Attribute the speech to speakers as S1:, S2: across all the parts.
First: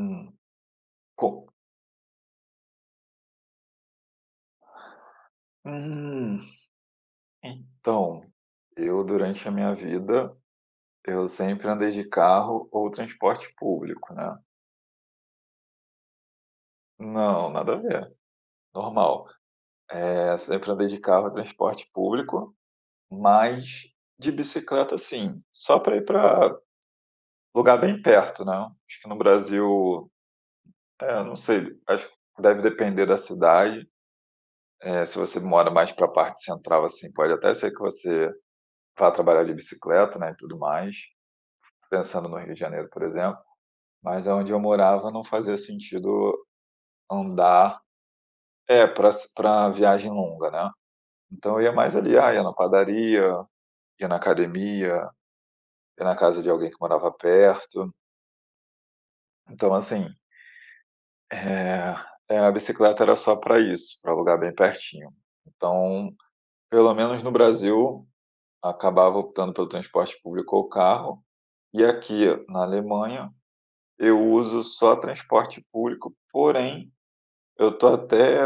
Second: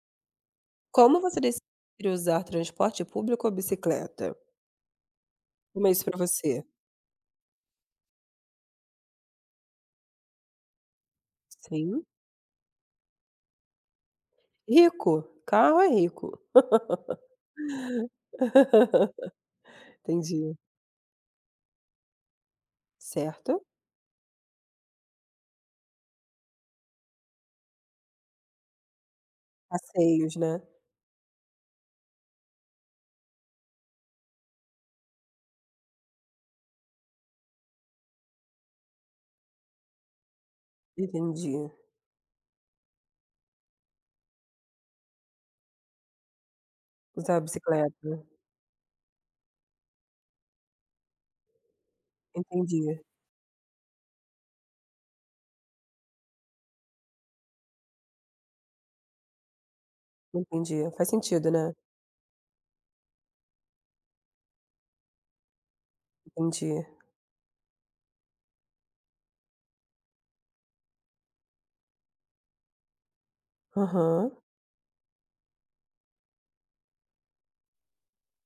S1: Hum,
S2: Como você
S1: co
S2: decide usar transporte público ou bicicleta? Como é isso para
S1: hum,
S2: você?
S1: então, eu durante a minha vida, eu sempre andei
S2: Sim.
S1: de carro ou transporte público, né.
S2: Rico, carro é rico.
S1: Não, nada a ver, normal.
S2: Entendi.
S1: Sempre andei de carro ou transporte público,
S2: Certo.
S1: mas de bicicleta sim, só para ir para lugar bem perto, né. Acho que no Brasil
S2: Passeios, né.
S1: é, não sei, acho que deve depender da cidade, se você mora mais para a parte central, assim, pode até ser que você vá trabalhar de bicicleta, né, e tudo mais.
S2: Entendi.
S1: Pensando no Rio de Janeiro, por exemplo, mas onde eu morava não fazia sentido
S2: Usar a
S1: andar
S2: bicicleta.
S1: é, para viagem longa, né. Então eu ia mais ali, ah, ia na
S2: Entendi,
S1: padaria, ia na academia, ia na casa de alguém que morava perto. Então assim,
S2: entendi. Faz sentido, né.
S1: eh a bicicleta era só para isso, para lugar bem pertinho. Então,
S2: Entendi.
S1: pelo menos no Brasil, acabava optando pelo transporte público ou carro, e aqui na Alemanha eu
S2: Aham.
S1: uso só transporte público, porém eu tô até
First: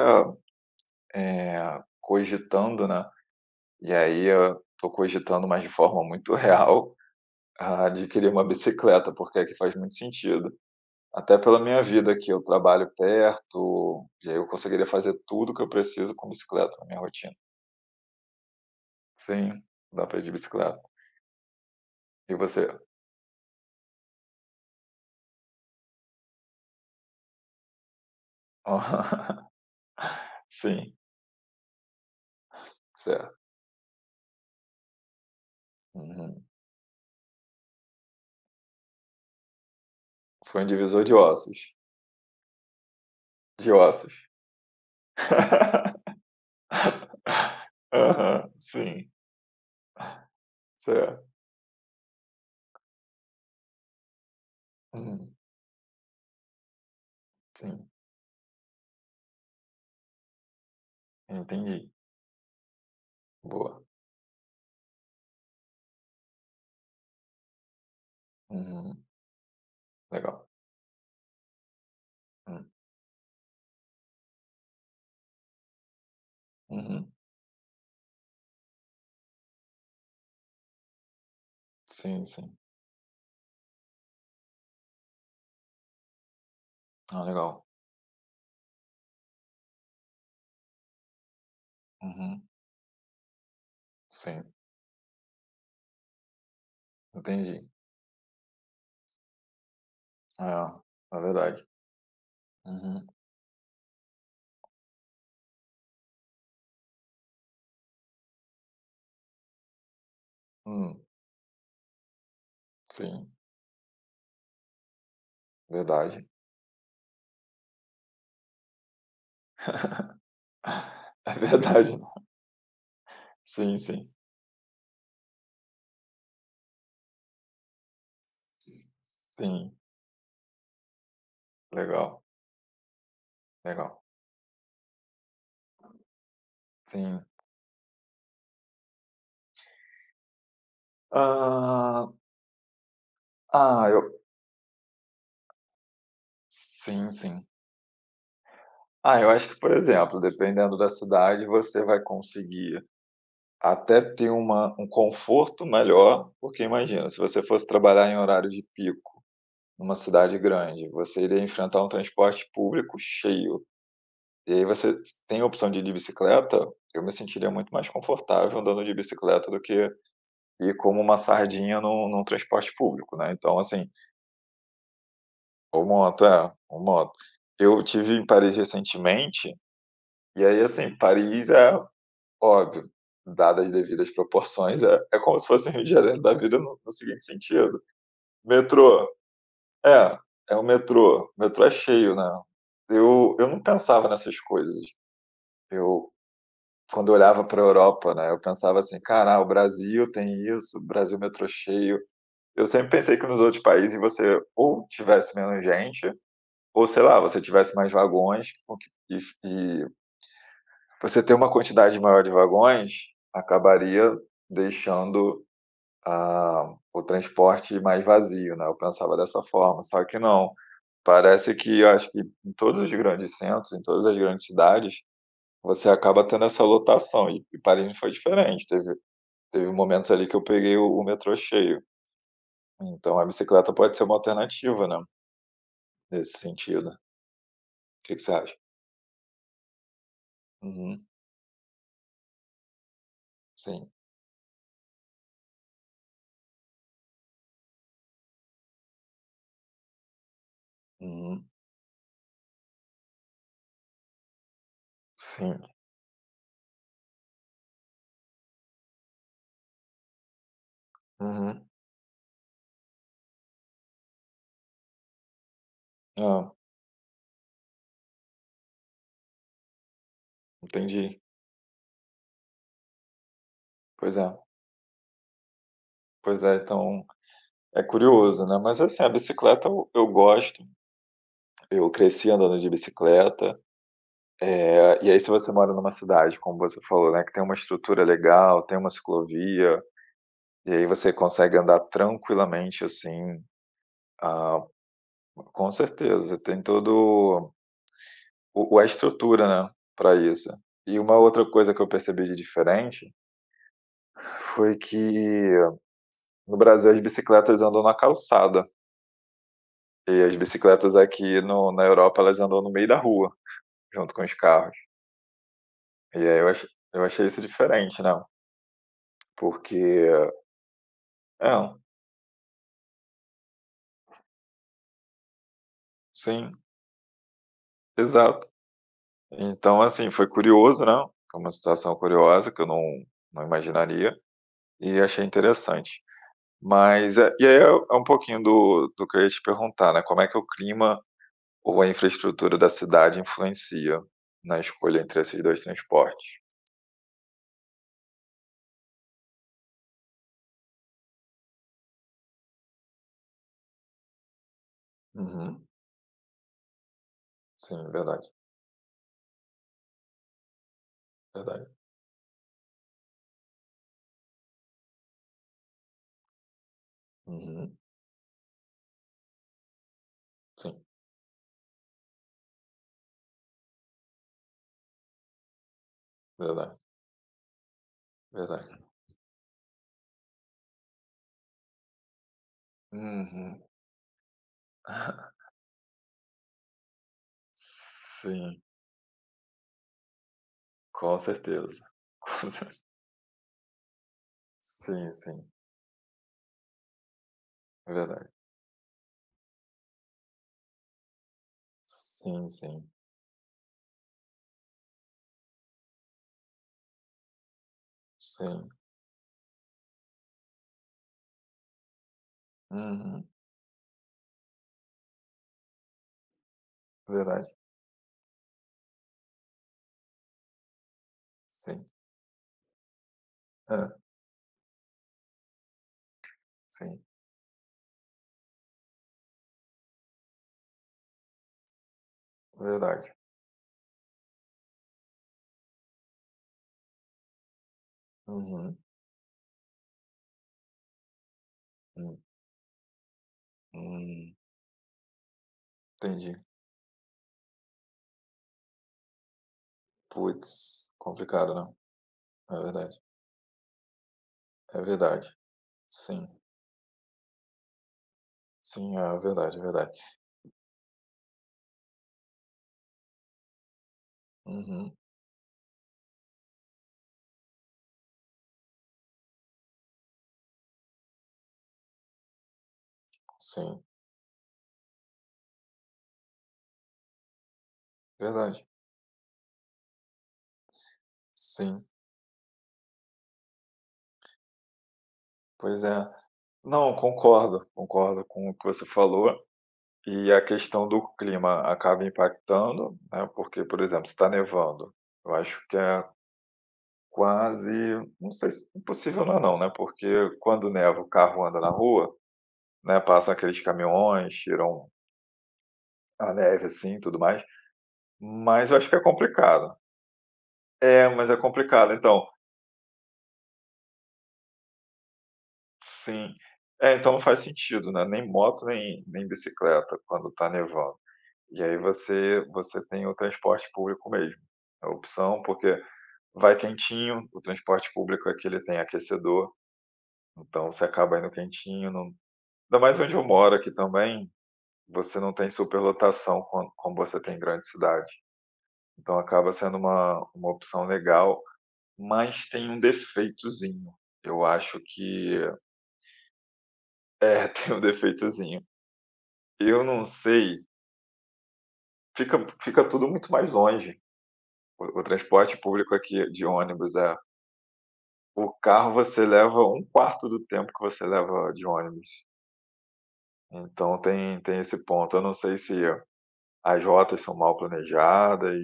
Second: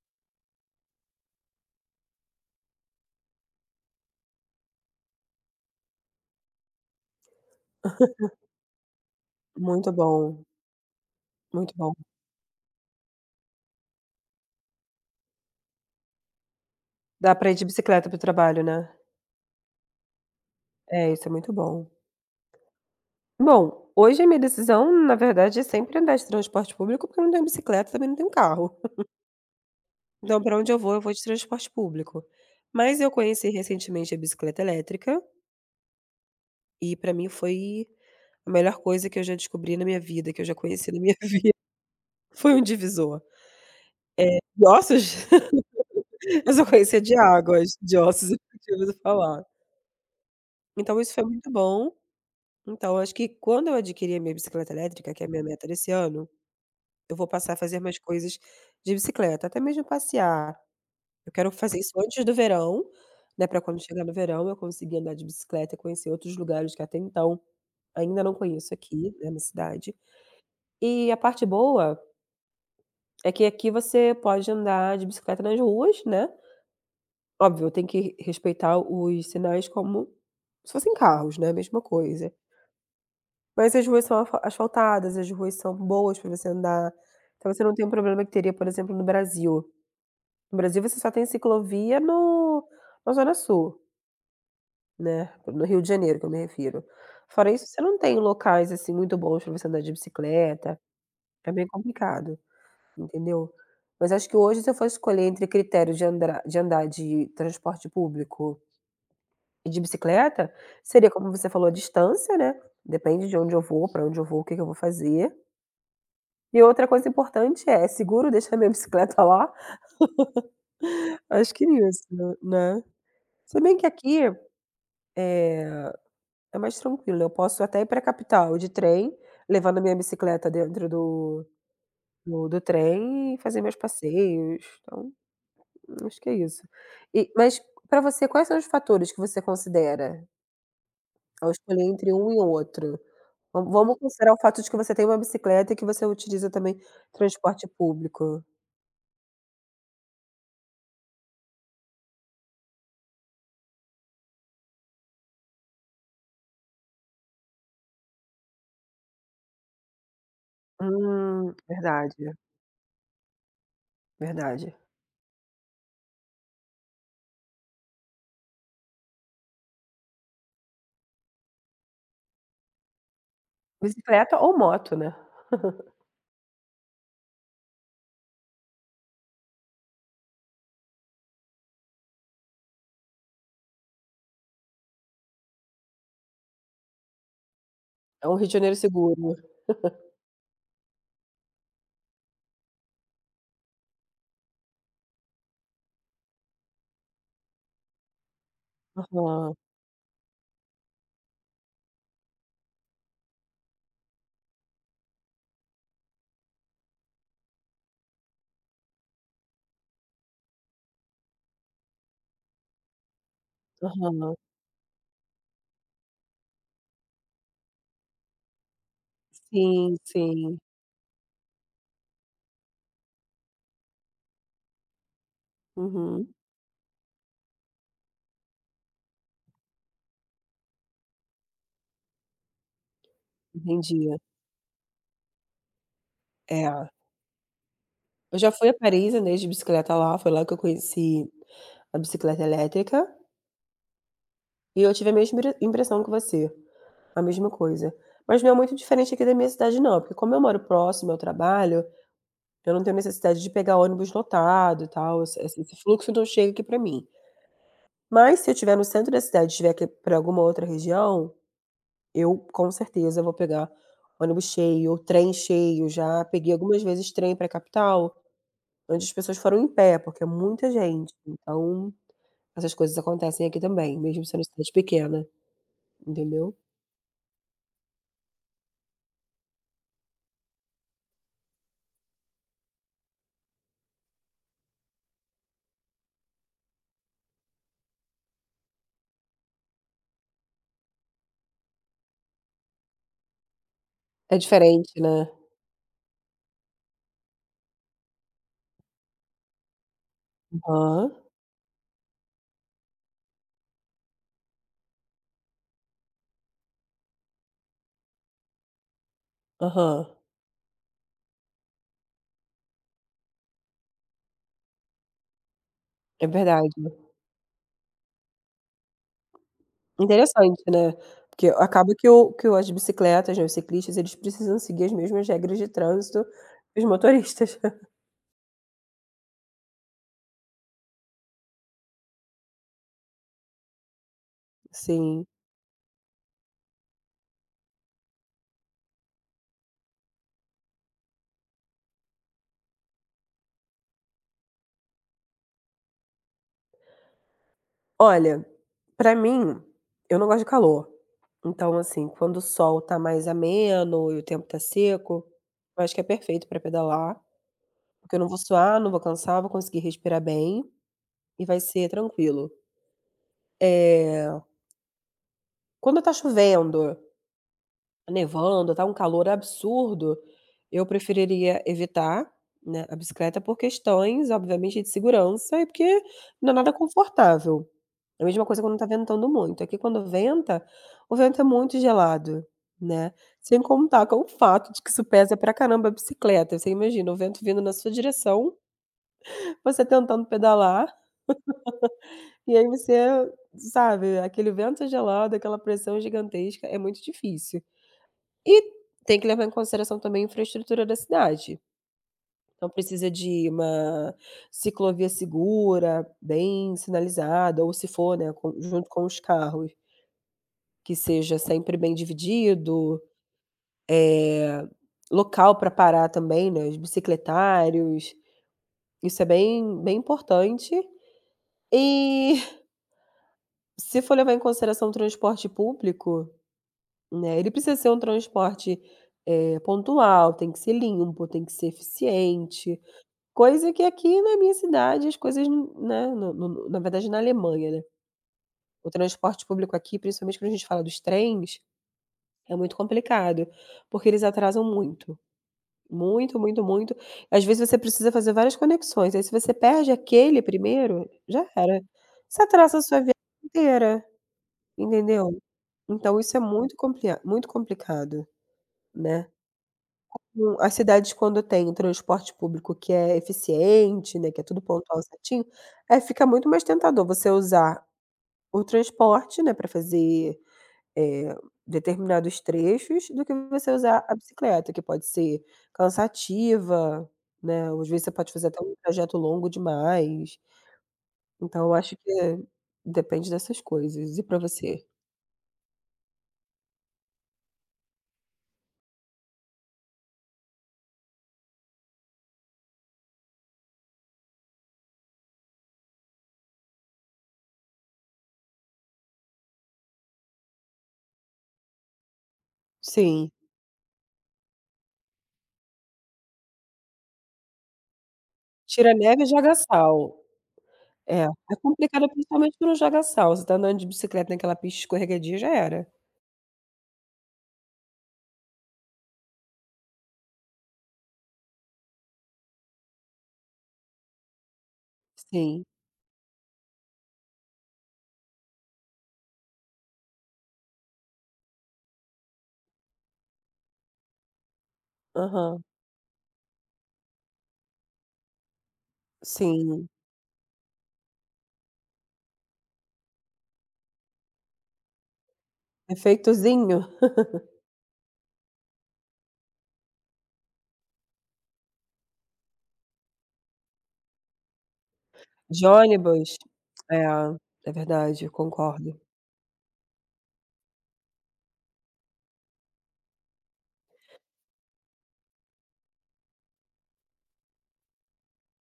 S1: Cogitando, né, e aí eu tô cogitando, mas de forma muito real, a adquirir uma bicicleta, porque aqui faz
S2: Muito
S1: muito
S2: bom,
S1: sentido. Até pela
S2: muito
S1: minha
S2: bom.
S1: vida aqui, eu trabalho perto, e aí eu conseguiria fazer tudo que eu preciso com bicicleta na minha rotina.
S2: Dá pra ir de bicicleta pro trabalho, né.
S1: Sim, dá pra ir de bicicleta.
S2: É, isso é muito bom.
S1: E você?
S2: Bom, hoje a minha decisão, na verdade, é sempre andar de transporte público, porque eu não tenho bicicleta, também não tenho carro. Então, para onde
S1: Sim,
S2: eu vou de transporte público. Mas eu
S1: certo.
S2: conheci recentemente a bicicleta elétrica
S1: Uhum.
S2: e para mim foi a melhor coisa que eu já descobri na minha vida, que eu já
S1: Foi um
S2: conheci na
S1: divisor de
S2: minha vida.
S1: ossos,
S2: Foi um divisor.
S1: de ossos.
S2: De ossos? Eu só conhecia de águas, de ossos eu
S1: Aham,
S2: nunca tinha ouvido
S1: sim,
S2: falar. Então isso
S1: certo.
S2: foi muito bom. Então acho que quando eu adquirir a minha bicicleta elétrica, que é a
S1: Uhum,
S2: minha meta desse ano, eu vou passar a fazer
S1: sim,
S2: mais coisas de bicicleta, até mesmo passear. Eu quero fazer
S1: entendi.
S2: isso antes do verão, né, para quando
S1: Boa.
S2: chegar no verão eu conseguir andar de bicicleta e conhecer outros lugares que até então ainda não conheço
S1: Uhum,
S2: aqui, né, na cidade.
S1: legal.
S2: E a parte boa
S1: Hum,
S2: é que aqui você pode andar de bicicleta nas ruas, né.
S1: uhum.
S2: Óbvio, tem que respeitar os sinais como se fossem carros, né, mesma
S1: Sim,
S2: coisa.
S1: sim.
S2: Mas as ruas são afa asfaltadas, as ruas são boas para você andar,
S1: Ah,
S2: então
S1: legal.
S2: você não tem um problema que teria, por exemplo, no Brasil. No Brasil você só tem ciclovia
S1: Uhum,
S2: no na zona sul.
S1: sim,
S2: Né, no Rio de Janeiro que eu me refiro. Fora isso,
S1: entendi.
S2: você não tem locais, assim, muito bons para você andar de
S1: Ah,
S2: bicicleta,
S1: é
S2: é bem
S1: verdade.
S2: complicado,
S1: Uhum.
S2: entendeu. Mas acho que hoje se eu fosse escolher entre critério de andar de transporte público e de bicicleta,
S1: Hum,
S2: seria como você falou a distância, né, depende
S1: sim,
S2: de onde eu vou, para onde eu vou, o que que eu vou fazer.
S1: verdade.
S2: E outra coisa importante é, é seguro deixar minha bicicleta lá?
S1: É
S2: Acho que
S1: verdade.
S2: isso, né. Se bem
S1: Sim,
S2: que
S1: sim.
S2: aqui, eh é mais tranquilo, eu posso até ir para a capital de trem,
S1: Sim,
S2: levando a minha bicicleta dentro do
S1: legal,
S2: do do trem e fazer meus
S1: legal.
S2: passeios, então acho que é isso.
S1: Sim.
S2: E mas para você quais são os fatores que você considera ao escolher
S1: Ah,
S2: entre um e outro? Vamos
S1: ah,
S2: vamos
S1: eu
S2: considerar o fato de que você tem uma bicicleta e que você utiliza também
S1: sim, sim.
S2: transporte público.
S1: Ah, eu acho que, por exemplo, dependendo da cidade, você vai conseguir até ter uma um conforto melhor, porque imagina, se você fosse trabalhar em horário de pico numa cidade grande, você iria enfrentar um
S2: Verdade,
S1: transporte público cheio, e aí
S2: verdade.
S1: você tem a opção de ir de bicicleta, eu me sentiria muito mais confortável andando de bicicleta do que ir como uma sardinha num transporte público, né, então assim
S2: Bicicleta ou moto, né.
S1: ou moto, é, ou moto. Eu tive em Paris recentemente, e aí assim, Paris é óbvio, dadas as devidas proporções, é é como se fosse o Rio de Janeiro da vida no seguinte sentido:
S2: É um Rio de Janeiro
S1: metrô
S2: seguro.
S1: é, é o metrô. O metrô é cheio, né. Eu não pensava nessas coisas. Eu quando eu olhava para a Europa, né, eu pensava assim: "Cara, ah, o
S2: Aham,
S1: Brasil tem isso, o Brasil metrô cheio". Eu sempre pensei que nos outros países você ou tivesse menos gente, ou sei lá, você tivesse mais vagões, o que e você ter uma quantidade maior de vagões, acabaria
S2: aham.
S1: deixando, ah, o transporte mais vazio, né, eu pensava dessa forma,
S2: Sim,
S1: só que não.
S2: sim.
S1: Parece que eu acho que em todos os grandes centros, em todas as grandes cidades, você acaba
S2: Uhum,
S1: tendo essa lotação e Paris não foi diferente, teve teve momentos ali que eu peguei o metrô cheio, então a bicicleta pode ser
S2: entendi.
S1: uma alternativa, né, nesse sentido.
S2: É,
S1: O que que você
S2: eu já
S1: acha?
S2: fui a Paris, andei de bicicleta lá, foi lá que eu
S1: Uhum,
S2: conheci a bicicleta elétrica,
S1: sim.
S2: e eu tive a mesma impressão que você, a mesma coisa. Mas não é muito diferente aqui da minha cidade não, porque como eu moro próximo ao
S1: Uhum,
S2: trabalho, eu não tenho necessidade de pegar ônibus lotado e tal, esse
S1: sim.
S2: esse esse fluxo não chega aqui pra mim. Mas se eu estiver no centro da cidade e estiver aqui para alguma outra região,
S1: Uhum.
S2: eu com certeza vou pegar ônibus cheio, ou trem cheio, já
S1: Hã,
S2: peguei algumas vezes trem para a capital. Onde as pessoas foram em pé, porque é muita gente,
S1: entendi.
S2: então essas coisas acontecem aqui também,
S1: Pois
S2: mesmo
S1: é,
S2: sendo cidade pequena,
S1: pois
S2: entendeu.
S1: é, então é curioso, né, mas assim, a bicicleta eu gosto, eu cresci andando de bicicleta, é, e aí se você mora numa cidade, como você falou, né, que tem uma estrutura legal, tem uma ciclovia, e aí você consegue andar tranquilamente, assim,
S2: É
S1: ah,
S2: diferente, né.
S1: com certeza, tem todo o a estrutura, né, para isso. E
S2: Aham,
S1: uma outra coisa que eu percebi de diferente, foi que no Brasil as bicicletas andam na calçada,
S2: aham,
S1: e as bicicletas aqui no na Europa elas andam no meio da rua, junto com os carros. E
S2: é
S1: aí eu achei
S2: verdade.
S1: eu achei isso diferente, né, porque
S2: Interessante, né, porque
S1: é,
S2: acaba que o as bicicletas, né, os ciclistas, eles precisam seguir as mesmas regras de trânsito
S1: sim,
S2: que os motoristas.
S1: exato. Então, assim, foi curioso, né, foi uma situação curiosa que eu não imaginaria, e achei
S2: Sim.
S1: interessante. Mas é e aí é um pouquinho do que eu ia te perguntar, né, como é que o clima ou a infraestrutura da cidade influencia na escolha entre esses dois transportes?
S2: Olha, pra mim, eu não gosto de calor, então, assim, quando o sol tá mais ameno e o tempo tá seco,
S1: Uhum.
S2: eu acho que é perfeito pra pedalar.
S1: Sim,
S2: Porque eu não
S1: verdade,
S2: vou suar, não vou cansar, vou conseguir respirar bem e vai
S1: verdade.
S2: ser tranquilo. Eh, Quando tá chovendo,
S1: Uhum.
S2: nevando, tá um calor absurdo,
S1: Sim,
S2: eu preferiria evitar, né, a bicicleta por questões, obviamente, de segurança e porque não é nada
S1: verdade,
S2: confortável. É a mesma coisa
S1: verdade.
S2: quando tá ventando muito. Aqui quando venta, o vento é muito gelado, né, sem
S1: Uhum.
S2: contar com o fato de que isso pesa pra caramba a bicicleta. Você imagina o vento vindo na sua direção,
S1: Sim,
S2: você tentando pedalar.
S1: com certeza.
S2: E aí você, sabe, aquele
S1: Com
S2: vento
S1: cer sim,
S2: gelado,
S1: sim,
S2: aquela pressão gigantesca, é muito difícil.
S1: é verdade.
S2: E tem que levar em consideração também a infraestrutura da cidade.
S1: Sim,
S2: Então
S1: sim,
S2: precisa de uma ciclovia segura, bem sinalizada, ou se for, né, com
S1: sim.
S2: junto com os carros, que seja sempre bem dividido,
S1: Uhum.
S2: eh, local para parar também, né, os
S1: Verdade.
S2: bicicletários, isso é bem bem importante.
S1: Sim.
S2: E
S1: Hã.
S2: se for levar em consideração o transporte público,
S1: Sim.
S2: né, ele precisa ser um transporte, pontual, tem que ser limpo, tem que ser eficiente,
S1: Verdade.
S2: coisa que aqui na minha cidade as coisas, né, no no na verdade na Alemanha, né,
S1: Uhum.
S2: o transporte público aqui, principalmente quando a gente fala dos trens,
S1: Hum.
S2: é muito complicado, porque eles
S1: Hum.
S2: atrasam muito, muito,
S1: Entendi.
S2: muito, muito. Às vezes você precisa fazer várias conexões, aí se você perde aquele
S1: Puts,
S2: primeiro, já
S1: complicado, né.
S2: era. Você
S1: É
S2: atrasa a sua
S1: verdade.
S2: viagem inteira,
S1: É verdade.
S2: entendeu? Então
S1: Sim.
S2: isso é muito complicado,
S1: Sim, é
S2: né.
S1: verdade, é verdade.
S2: As cidades quando tem o transporte público que é eficiente, né, que é tudo
S1: Uhum.
S2: pontual certinho, aí fica muito mais tentador você usar o transporte, né, para fazer, eh, determinados trechos, do que você
S1: Sim.
S2: usar a bicicleta, que pode ser cansativa, né, ou às vezes você pode fazer até
S1: Verdade.
S2: um trajeto longo demais. Então eu
S1: Sim.
S2: acho que, depende dessas coisas. E para você?
S1: Pois é. Não, concordo. Concordo com o que você falou. E a questão do clima acaba impactando, né, porque, por exemplo, se tá nevando, eu acho que é quase não sei se impossível não é não, né, porque quando neva o carro anda na rua, né,
S2: Sim.
S1: passam aqueles caminhões, tiram a neve, assim, e tudo mais, mas eu acho que
S2: Tira
S1: é
S2: neve e joga
S1: complicado.
S2: sal.
S1: É,
S2: É,
S1: mas é
S2: é
S1: complicado,
S2: complicado
S1: então
S2: principalmente quando joga sal, você tá andando de bicicleta naquela pista escorregadia, já era.
S1: sim. É, então não faz sentido, né, nem moto, nem bicicleta quando tá nevando. E aí você tem o transporte público mesmo, é a opção,
S2: Sim,
S1: porque vai quentinho, o transporte público aqui ele tem aquecedor, então você acaba indo quentinho, não ainda mais onde eu moro aqui também, você não tem
S2: aham,
S1: superlotação como você tem em grande cidade. Então acaba sendo
S2: sim.
S1: uma opção legal, mas tem um defeitozinho. Eu acho que
S2: Efeitozinho
S1: é, tem um defeitozinho. Eu não sei, fica tudo muito mais longe. O transporte
S2: de
S1: público aqui
S2: ônibus.
S1: de ônibus
S2: É,
S1: é
S2: é verdade,
S1: o carro
S2: concordo.
S1: você leva um quarto do tempo que você leva de ônibus. Então tem esse ponto. Eu não sei se as rotas são mal planejadas,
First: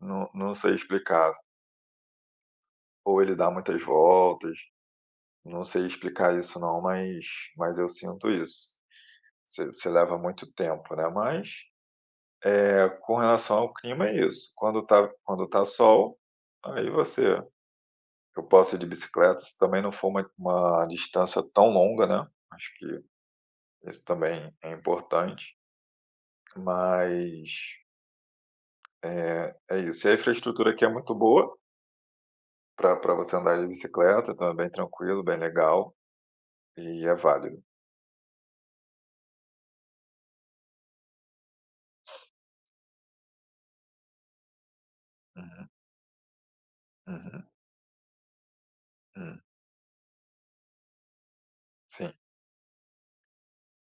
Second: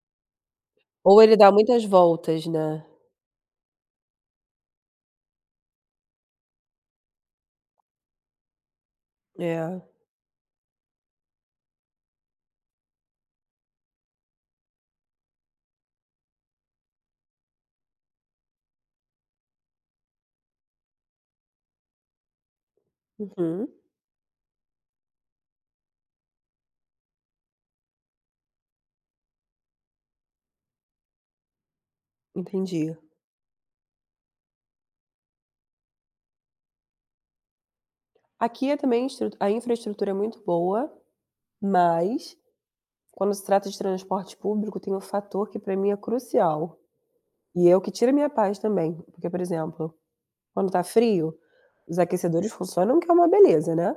S1: não sei
S2: Ou
S1: explicar.
S2: ele dá muitas voltas, né.
S1: Ou ele dá muitas voltas. Não sei explicar isso não, mas eu sinto isso.
S2: É,
S1: Você leva muito tempo, né, mas, com relação ao clima é isso, quando tá sol, aí você eu posso ir de bicicleta, se também não for uma distância tão longa, né, acho que
S2: uhum,
S1: isso também é importante, mas, é isso. E a infraestrutura aqui é muito boa para
S2: entendi.
S1: pra você andar de bicicleta, então é bem tranquilo, bem legal e é válido.
S2: Aqui é também estru a infraestrutura é muito boa, mas quando se trata de transporte público tem um fator que
S1: Uhum,
S2: pra mim é crucial,
S1: uhum,
S2: e é o que tira a minha paz também, porque, por
S1: hum,
S2: exemplo, quando tá frio, os
S1: sim,
S2: aquecedores funcionam que é uma beleza, né.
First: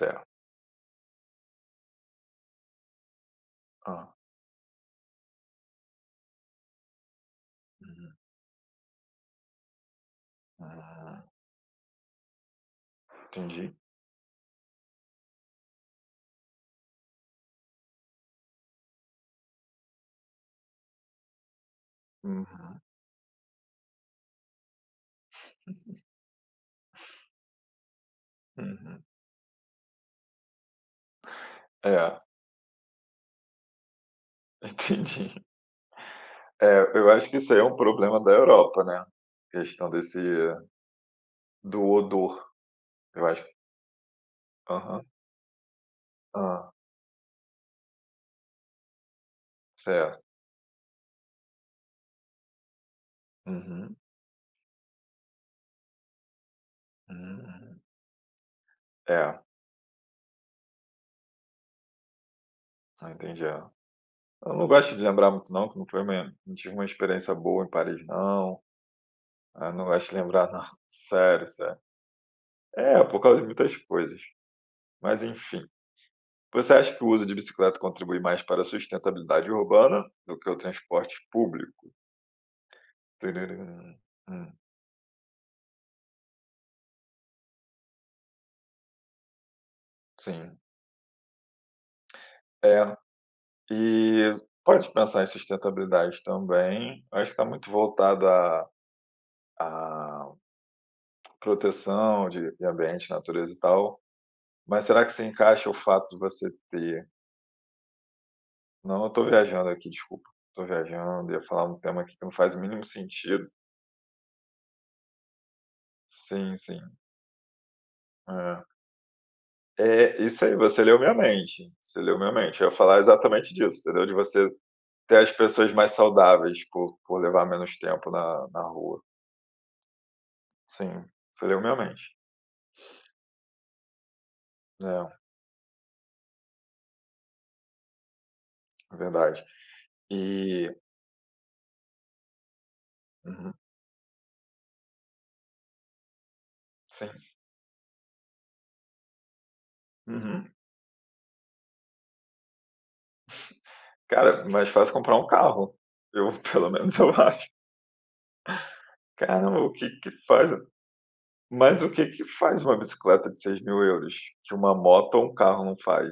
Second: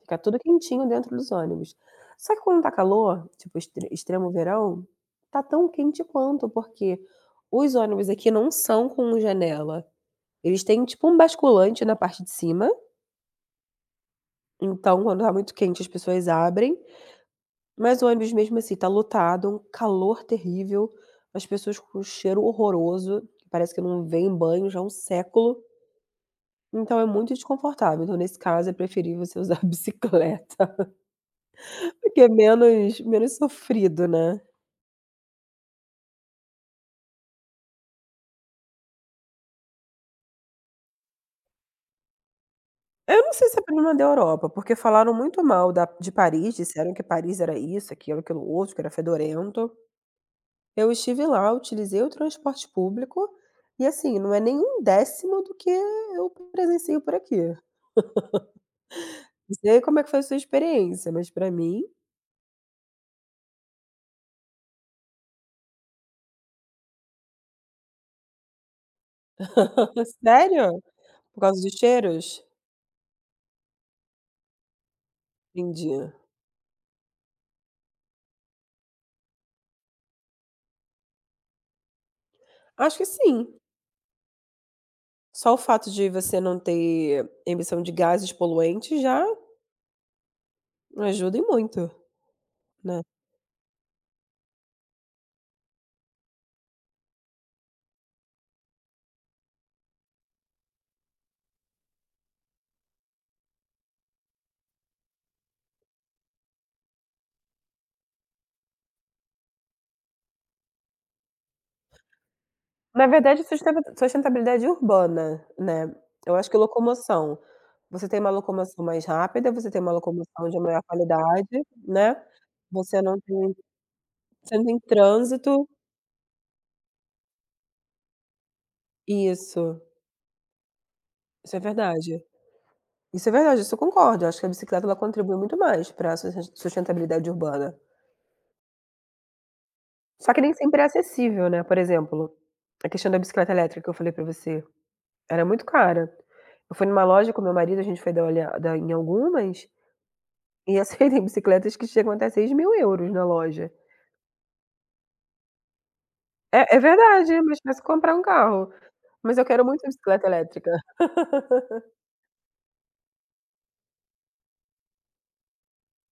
S2: Fica tudo quentinho dentro dos ônibus. Só que quando tá calor, tipo extre
S1: Hã.
S2: extremo verão, tá tão quente quanto, porque os ônibus
S1: Uhum.
S2: aqui não são com janela, eles têm tipo um
S1: Ah,
S2: basculante na parte de cima,
S1: entendi.
S2: então quando tá muito quente as pessoas abrem, mas o ônibus mesmo assim tá lotado, um calor terrível, as pessoas com um cheiro
S1: Uhum,
S2: horroroso, que parece que não vem banho já há um século. Então é muito desconfortável, então nesse caso é
S1: uhum.
S2: preferível você usar a bicicleta,
S1: É,
S2: porque é menos menos sofrido, né.
S1: entendi. É, eu acho que isso aí é um problema da Europa, né, questão desse do odor,
S2: Eu
S1: eu
S2: não
S1: acho
S2: sei se é problema da Europa, porque
S1: aham.
S2: falaram muito mal da de Paris,
S1: Hã,
S2: disseram que Paris era isso, aquilo, aquilo outro, que era fedorento.
S1: certo.
S2: Eu estive lá, utilizei o transporte público, e
S1: Uhum,
S2: assim, não é nenhum décimo do que eu presencio por aqui.
S1: uhum. É,
S2: Não sei como é que foi a sua experiência, mas pra mim
S1: ah, entendi, é. Eu não gosto de lembrar muito não, que não foi minha não tive uma experiência boa em Paris não, ah, não gosto de lembrar não.
S2: sério? Por
S1: Sério,
S2: causa dos
S1: sério.
S2: cheiros?
S1: É, por causa de muitas coisas, mas enfim.
S2: Entendi.
S1: Você acha que o uso de bicicleta contribui mais para a sustentabilidade urbana do que o transporte público?
S2: Acho que sim.
S1: Tararã. Hum,
S2: Só o fato de você não ter emissão de gases poluentes já
S1: sim.
S2: ajuda e muito,
S1: É,
S2: né.
S1: e pode pensar em sustentabilidade também. Acho que está muito voltado à, à proteção de ambiente, natureza e tal. Mas será que se encaixa o fato de você ter. Não, eu estou viajando aqui, desculpa. Estou viajando, ia falar um tema aqui que não faz o mínimo
S2: Na verdade,
S1: sentido.
S2: sustentabilidade urbana, né. Eu acho
S1: Sim,
S2: que
S1: sim.
S2: locomoção. Você tem uma
S1: É.
S2: locomoção mais rápida, você tem uma
S1: É, isso
S2: locomoção
S1: aí,
S2: de maior
S1: você leu minha
S2: qualidade,
S1: mente, você
S2: né.
S1: leu minha mente. Eu ia falar
S2: Você não
S1: exatamente
S2: tem
S1: disso, entendeu? De você
S2: você não tem
S1: ter as
S2: trânsito.
S1: pessoas mais saudáveis por levar menos tempo na rua.
S2: isso,
S1: Sim, você
S2: isso é
S1: leu minha mente.
S2: verdade. Isso é verdade, isso eu concordo, eu acho que a bicicleta ela
S1: É,
S2: contribui muito mais pra sustentabilidade urbana.
S1: é verdade.
S2: Só que nem
S1: E
S2: sempre é acessível, né, por exemplo, a questão da bicicleta
S1: uhum,
S2: elétrica que eu falei pra você. Era muito cara. Eu fui numa
S1: sim.
S2: loja com meu marido, a gente foi dar uma olhada em algumas,
S1: Uhum.
S2: e assim, tem bicicletas que chegam até 6.000 euros na loja.
S1: Cara, mais fácil comprar um carro. Eu pelo
S2: É é
S1: menos eu
S2: verdade,
S1: acho.
S2: mas parece comprar um carro. Mas eu
S1: Caramba,
S2: quero
S1: o
S2: muito uma
S1: que que
S2: bicicleta
S1: faz
S2: elétrica.
S1: mas o que que faz uma bicicleta de 6.000 euros que uma moto ou um carro não faz?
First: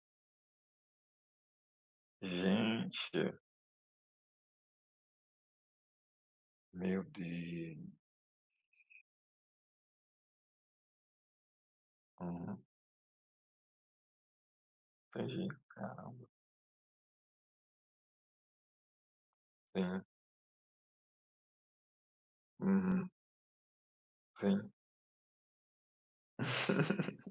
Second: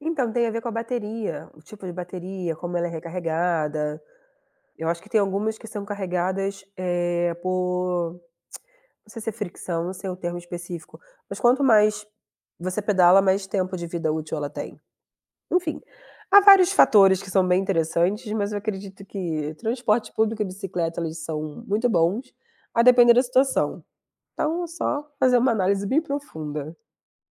S2: Então, tem a ver com a bateria, o tipo de bateria, como ela é
S1: Gente,
S2: recarregada. Eu acho que tem algumas que são carregadas,
S1: meu Deus.
S2: por não sei se é fricção, não sei o termo específico, mas quanto mais
S1: Uhum,
S2: você pedala, mais tempo de vida útil ela tem.
S1: entendi,
S2: Enfim,
S1: cara,
S2: há vários fatores que são bem interessantes, mas eu acredito que transporte público e bicicleta, eles são muito bons, a
S1: uhum,
S2: depender da situação. Então é
S1: sim.
S2: só fazer uma análise bem profunda.